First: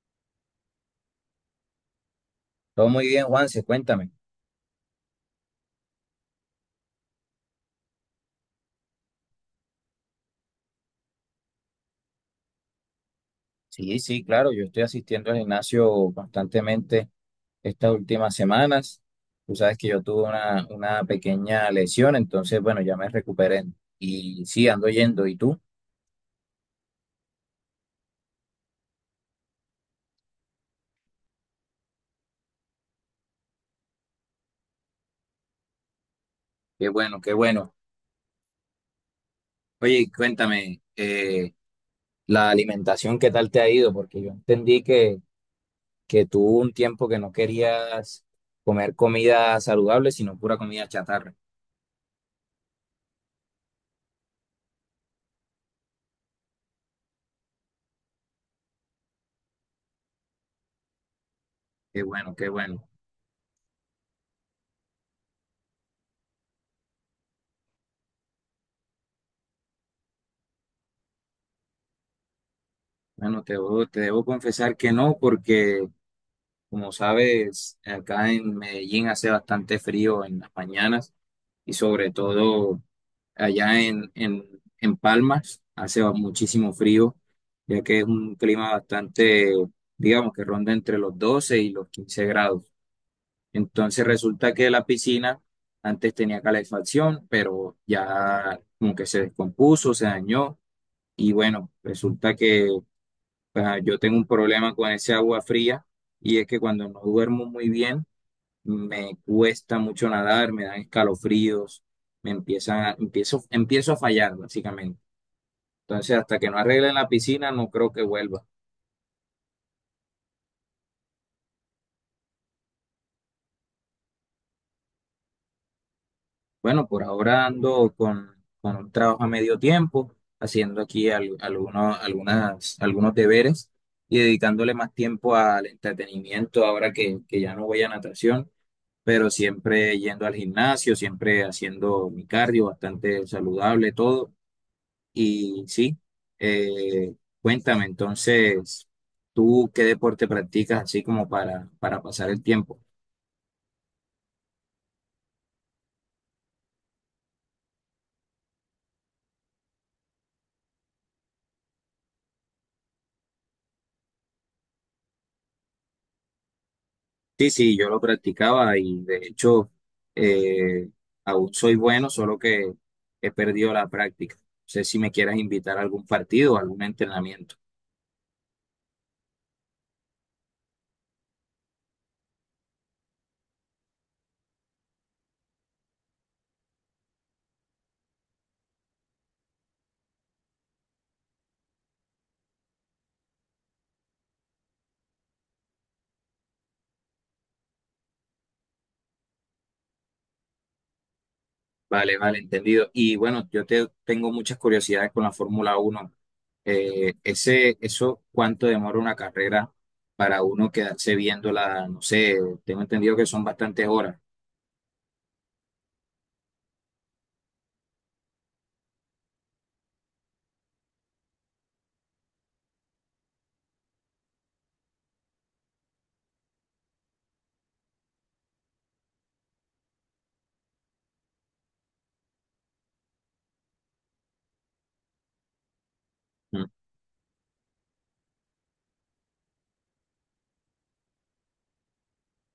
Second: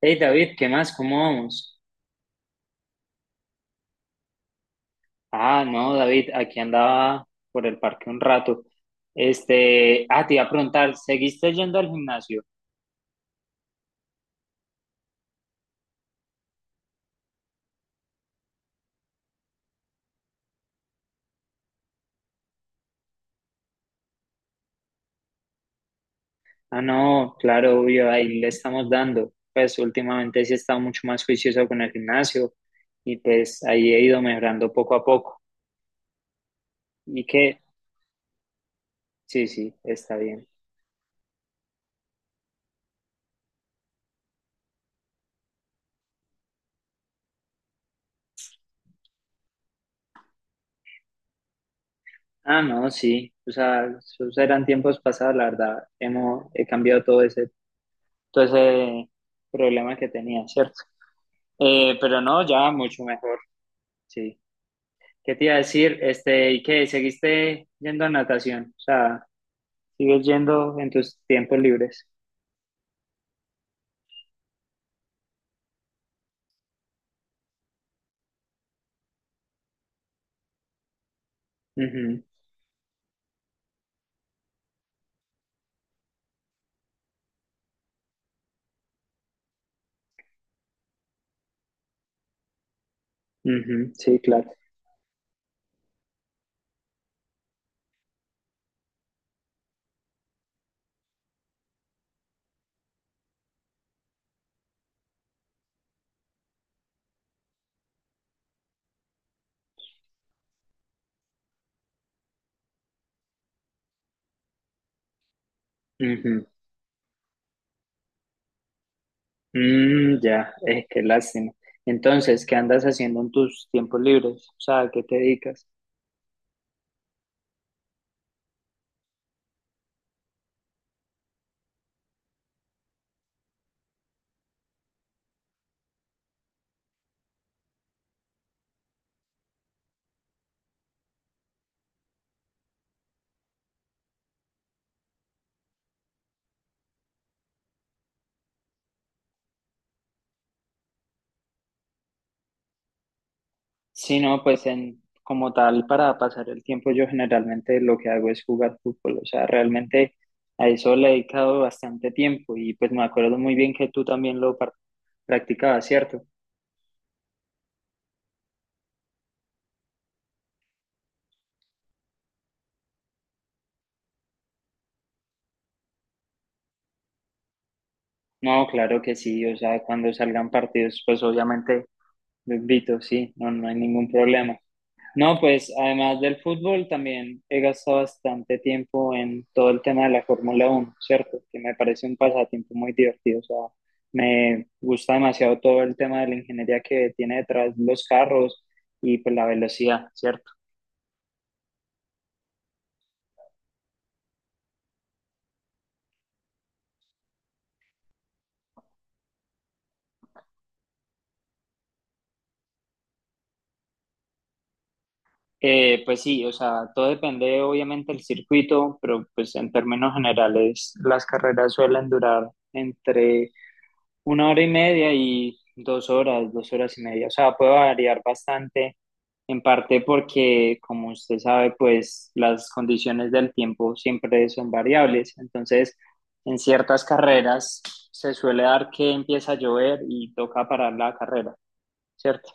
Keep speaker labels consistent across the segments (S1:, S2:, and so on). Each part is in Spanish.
S1: Hey David, ¿qué más? ¿Cómo vamos?
S2: Todo muy bien, Juanse, cuéntame.
S1: No, David, aquí andaba por el parque un rato. Te iba a preguntar, ¿seguiste yendo al gimnasio?
S2: Sí, sí, claro, yo estoy asistiendo al gimnasio constantemente estas últimas semanas. Tú sabes que yo tuve una pequeña lesión, entonces, bueno, ya me recuperé. Y sí, ando yendo. ¿Y tú?
S1: No, claro, obvio, ahí le estamos dando. Pues últimamente sí he estado mucho más juicioso con el gimnasio y pues ahí he ido mejorando poco a poco.
S2: Qué bueno,
S1: ¿Y
S2: qué
S1: qué?
S2: bueno.
S1: Sí, sí,
S2: Oye,
S1: está bien.
S2: cuéntame, la alimentación, ¿qué tal te ha ido? Porque yo entendí que tú hubo un tiempo que no querías comer comida saludable, sino pura comida chatarra.
S1: No, sí, o sea, esos eran tiempos pasados, la verdad. He cambiado todo ese problema que tenía, ¿cierto?
S2: Qué
S1: Pero
S2: bueno,
S1: no,
S2: qué
S1: ya
S2: bueno.
S1: mucho mejor, sí. ¿Qué te iba a decir? ¿Y qué? ¿Seguiste yendo a natación? O sea, ¿sigues yendo en tus tiempos libres?
S2: Bueno, te debo confesar que no, porque como sabes, acá en Medellín hace bastante frío en las mañanas y sobre
S1: Ujú,
S2: todo allá en Palmas muchísimo frío, ya que es un clima bastante, digamos, que ronda entre los 12 y los 15 grados.
S1: ujú,
S2: Entonces
S1: sí, claro.
S2: resulta que la piscina antes tenía calefacción, pero ya como que se descompuso, se dañó y bueno, resulta que yo tengo un problema con ese agua fría y es que cuando no duermo muy bien, me cuesta mucho nadar, me dan escalofríos, empiezo a fallar básicamente. Entonces, hasta
S1: Ujú.
S2: que no arregle la piscina, no creo que vuelva.
S1: Ya, Qué lástima. Entonces, ¿qué andas haciendo en tus tiempos libres? O sea, ¿a qué te dedicas?
S2: Bueno, por ahora con un trabajo a medio tiempo, haciendo aquí algunos deberes y dedicándole más tiempo al entretenimiento ahora que ya no voy a natación, pero siempre yendo al gimnasio, siempre haciendo mi cardio bastante saludable, todo. Y sí, eh, cuéntame entonces, ¿tú qué deporte practicas así como para pasar el tiempo?
S1: Sí, no, pues en, como tal, para pasar el tiempo, yo generalmente lo que hago es jugar fútbol. O sea, realmente a eso le he dedicado bastante tiempo y pues me acuerdo muy bien que tú también lo practicabas, ¿cierto?
S2: Sí, sí, yo lo practicaba y de hecho, eh, aún soy bueno, solo que he perdido la práctica. No sé si me quieras invitar a algún partido o algún entrenamiento.
S1: No, claro que sí. O sea, cuando salgan partidos, pues obviamente lo invito, sí, no, no hay ningún problema. No, pues además del fútbol también he gastado bastante tiempo en todo el tema de la Fórmula Uno, ¿cierto? Que me parece un pasatiempo muy divertido. O sea, me gusta demasiado todo el tema de la ingeniería que tiene detrás los carros y pues la velocidad, ¿cierto?
S2: Vale, vale, entendido. Y bueno, tengo muchas curiosidades con la Fórmula 1. Eso, ¿cuánto demora una carrera para uno quedarse viéndola? No sé, tengo entendido que son bastantes horas.
S1: Pues sí, o sea, todo depende obviamente del circuito, pero pues en términos generales las carreras suelen durar entre una hora y media y dos horas y media. O sea, puede variar bastante, en parte porque, como usted sabe, pues las condiciones del tiempo siempre son variables. Entonces, en
S2: Mm.
S1: ciertas carreras se suele dar que empieza a llover y toca parar la carrera, ¿cierto?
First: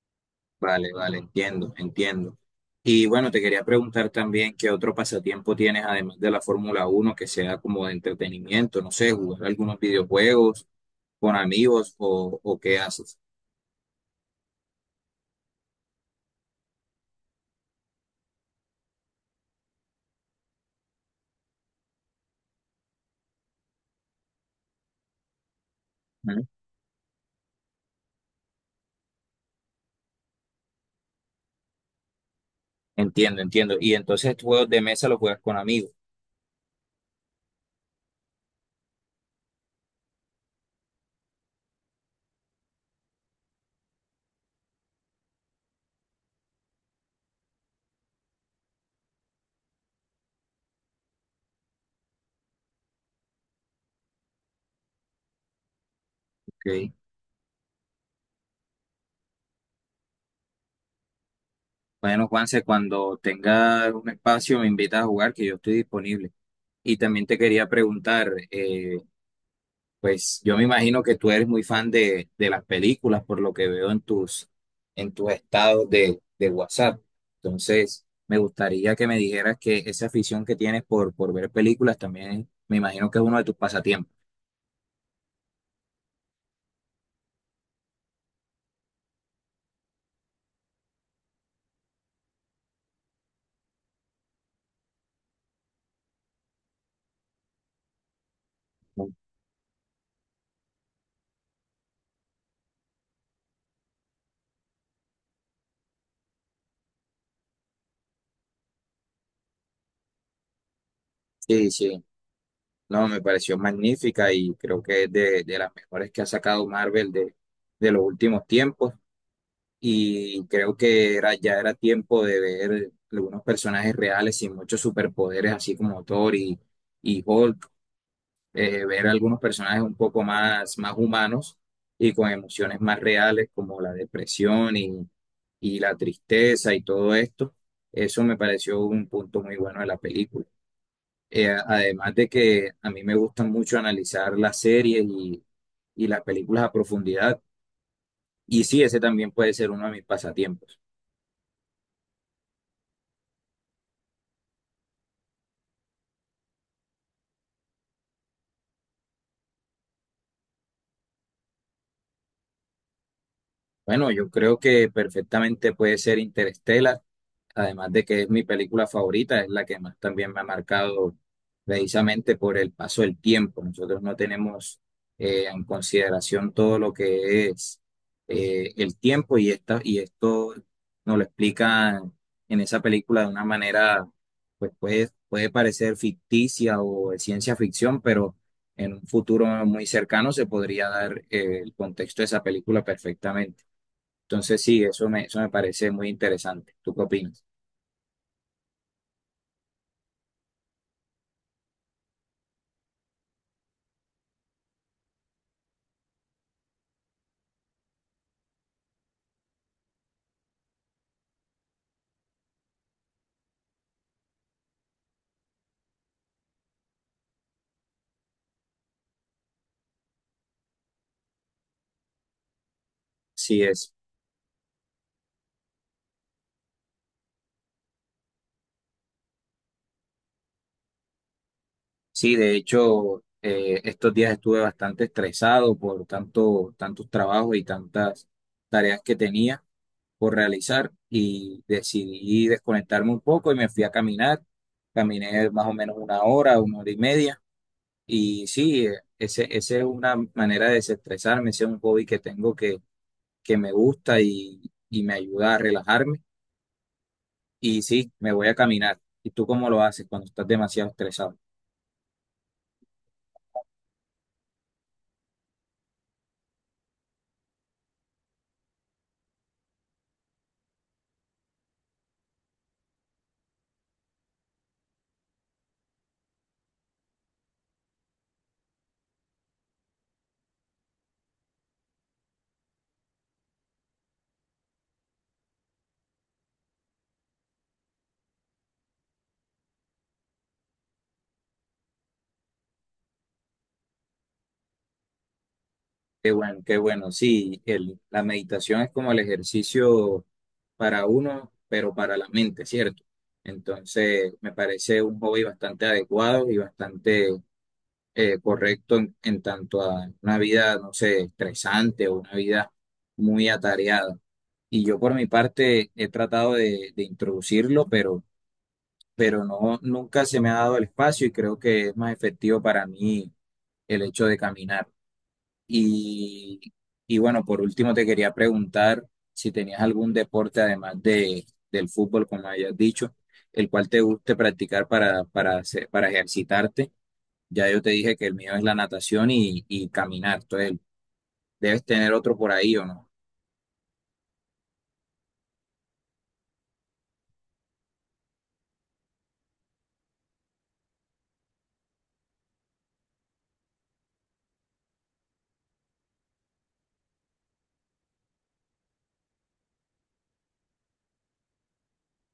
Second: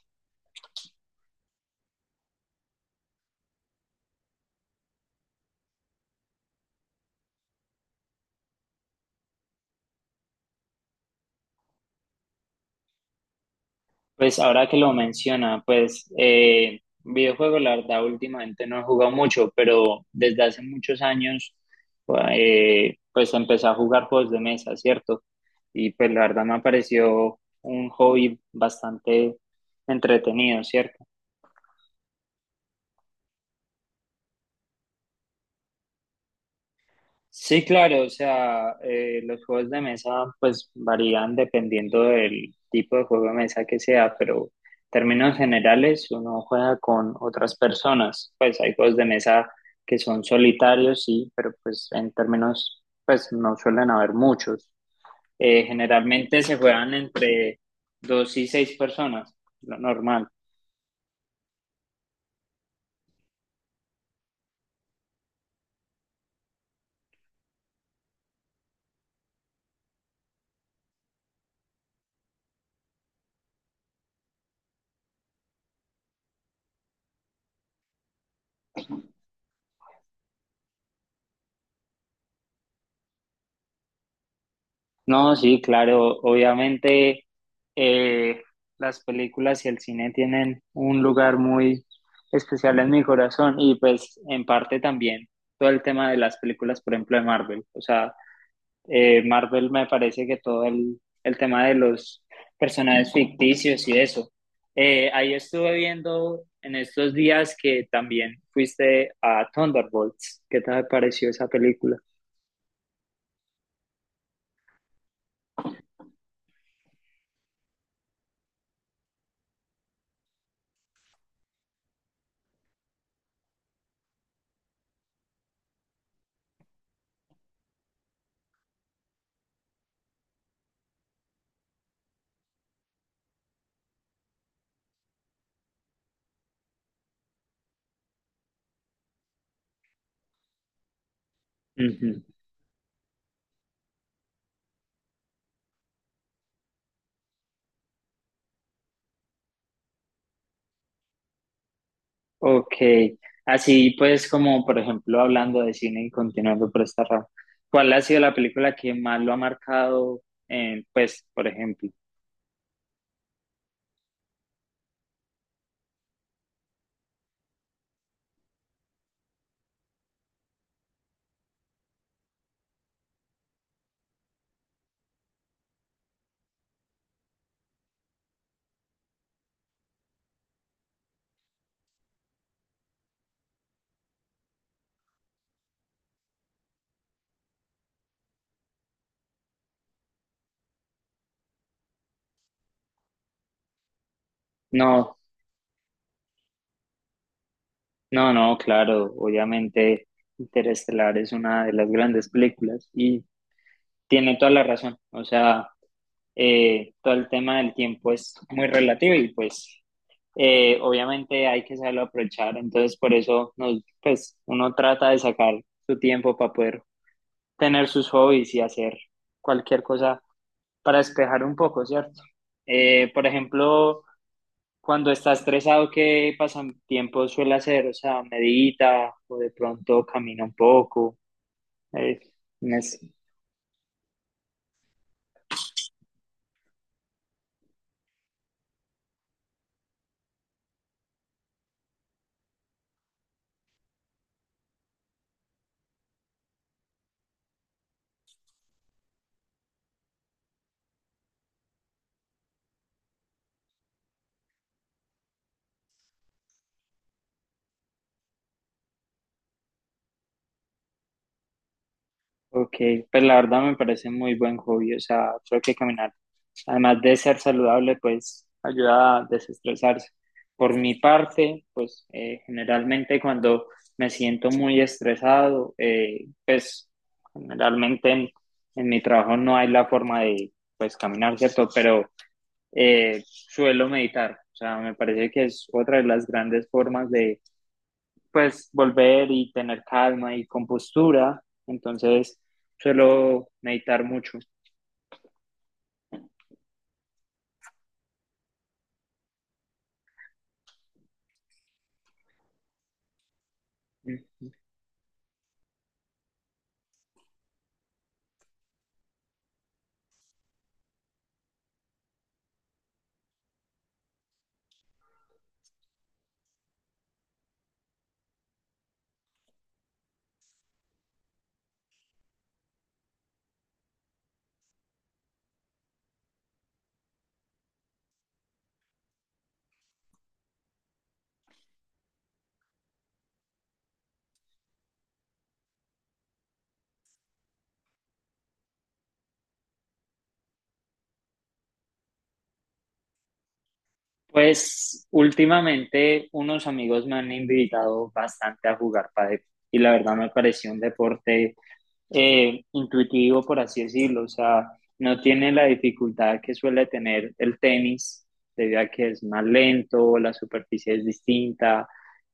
S2: Vale, vale, entiendo, entiendo. Y bueno, te quería preguntar también qué otro pasatiempo tienes, además de la Fórmula 1, que sea como de entretenimiento, no sé, jugar algunos videojuegos con amigos o qué haces.
S1: Pues ahora que lo menciona, pues videojuegos, la verdad, últimamente no he jugado mucho, pero desde hace muchos años, pues empecé a jugar juegos de mesa, ¿cierto? Y pues la
S2: Mm.
S1: verdad me pareció un hobby bastante entretenido, ¿cierto?
S2: Entiendo, entiendo. Y entonces, ¿juegos de mesa los juegas con amigos,
S1: Sí, claro, o sea, los juegos de mesa pues varían dependiendo del tipo de juego de mesa que sea, pero en términos generales uno juega con otras personas, pues hay juegos de mesa que son solitarios, sí, pero pues en términos pues no suelen haber muchos. Generalmente se
S2: ok?
S1: juegan entre dos y seis personas, lo normal.
S2: Bueno, Juanse, cuando tenga un espacio me invitas a jugar, que yo estoy disponible. Y también te quería preguntar, pues yo me imagino que tú eres muy fan de las películas, por lo que veo en tus estados de WhatsApp. Entonces, me gustaría que me dijeras que esa afición que tienes por ver películas también, me imagino que es uno de tus pasatiempos.
S1: No, sí, claro, obviamente eh, las películas y el cine tienen un lugar muy especial en mi corazón y pues en parte también todo el tema de las películas, por ejemplo, de Marvel. O sea, Marvel me parece que todo el tema de los personajes ficticios y eso. Ahí estuve viendo en estos días que también fuiste a Thunderbolts. ¿Qué te pareció esa
S2: Sí,
S1: película?
S2: sí. No, me pareció magnífica y creo que es de las mejores que ha sacado Marvel de los últimos tiempos. Y creo que ya era tiempo de ver algunos personajes reales sin muchos superpoderes, así como Thor y Hulk. Ver algunos personajes un poco más humanos y con emociones más reales como la depresión y la tristeza y todo esto. Eso me pareció un punto muy bueno de la película. Además de que a mí me gusta mucho analizar las series y las películas a profundidad. Y sí, ese también puede ser uno de mis pasatiempos.
S1: Ok, así pues como por ejemplo hablando de cine y continuando por esta rama, ¿cuál ha sido la película que más lo ha marcado? Pues por ejemplo,
S2: Bueno, yo creo que perfectamente puede ser Interstellar, además de que es mi película favorita, es la que más también me ha marcado precisamente por el paso del tiempo. Nosotros no tenemos, en consideración todo lo que es, el tiempo y esto nos lo explican en esa película de una manera, pues puede parecer ficticia o de ciencia ficción, pero en un futuro muy cercano se podría dar, el contexto de esa película perfectamente. Entonces, sí,
S1: no,
S2: eso me parece muy interesante. ¿Tú qué opinas?
S1: no, claro, obviamente Interestelar es una de las grandes películas y tiene toda la razón, o sea, todo el tema del tiempo es muy relativo y pues obviamente hay que saberlo aprovechar, entonces por eso nos, pues uno trata de sacar su tiempo para poder tener sus hobbies y hacer cualquier cosa para despejar un poco, ¿cierto? Por
S2: Sí, es.
S1: ejemplo, cuando está estresado, ¿qué pasatiempo suele hacer? O sea, medita o de pronto camina un poco. Eh,
S2: Sí, de
S1: no sé.
S2: hecho, estos días estuve bastante estresado por tanto, tantos trabajos y tantas tareas que tenía por realizar y decidí desconectarme un poco y me fui a caminar. Caminé más o menos una hora y media. Y sí, ese es una manera de desestresarme, ese es un hobby que tengo que me gusta y me ayuda a relajarme. Y sí, me voy a caminar. ¿Y tú cómo lo haces cuando estás demasiado estresado?
S1: Ok, pues la verdad me parece muy buen hobby, o sea, creo que caminar además de ser saludable, pues ayuda a desestresarse. Por mi parte, pues generalmente cuando me siento muy estresado, pues generalmente mi trabajo no hay la forma de pues caminar, ¿cierto? Pero suelo meditar, o sea, me parece que es otra de las grandes formas de pues volver y tener calma y compostura, entonces suelo meditar mucho.
S2: Qué bueno, qué bueno. Sí, la meditación es como el ejercicio para uno, pero para la mente, ¿cierto? Entonces,
S1: Uh
S2: me parece un hobby bastante adecuado y bastante, correcto en tanto a una vida, no sé, estresante o una vida muy atareada. Y yo por mi parte he tratado de introducirlo, pero no, nunca se me ha dado el espacio y creo que es más efectivo para mí el hecho de caminar. Y, y bueno, por último te quería preguntar si tenías algún deporte además de, del fútbol, como hayas dicho, el cual te guste practicar para ejercitarte. Ya yo te dije que el mío es la natación y caminar. Entonces, debes tener otro por ahí o no.
S1: Pues últimamente unos amigos me han invitado bastante a jugar pádel y la verdad me pareció un deporte intuitivo, por así decirlo. O sea, no tiene la dificultad que suele tener el tenis, debido a que es más lento, la superficie es distinta.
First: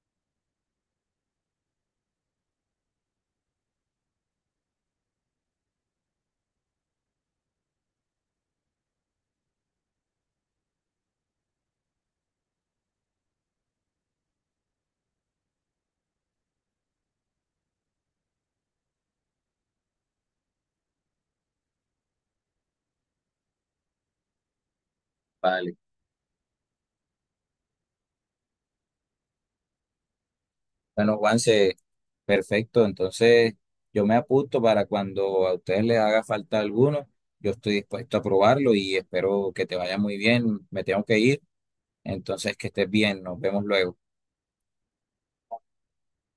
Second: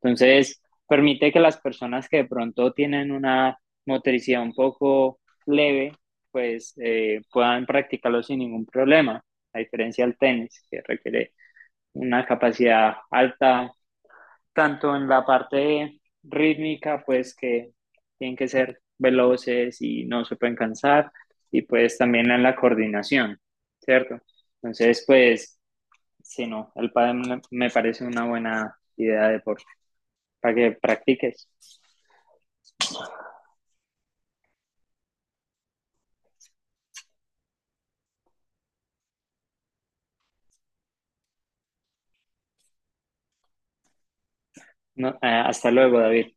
S1: Entonces, permite que las personas que de pronto tienen una motricidad un poco leve, pues puedan practicarlo sin ningún problema, a diferencia del tenis, que requiere una capacidad alta, tanto en la parte rítmica, pues que tienen que ser veloces y no se pueden cansar, y pues también en la coordinación, ¿cierto? Entonces, pues,
S2: Vale.
S1: sí, no, el pádel me parece una buena idea de deporte para que
S2: Bueno,
S1: practiques.
S2: Juanse, perfecto. Entonces, yo me apunto para cuando a ustedes les haga falta alguno. Yo estoy dispuesto a probarlo y espero que te vaya muy bien. Me tengo que ir. Entonces, que estés bien, nos vemos luego.
S1: No, hasta luego, David.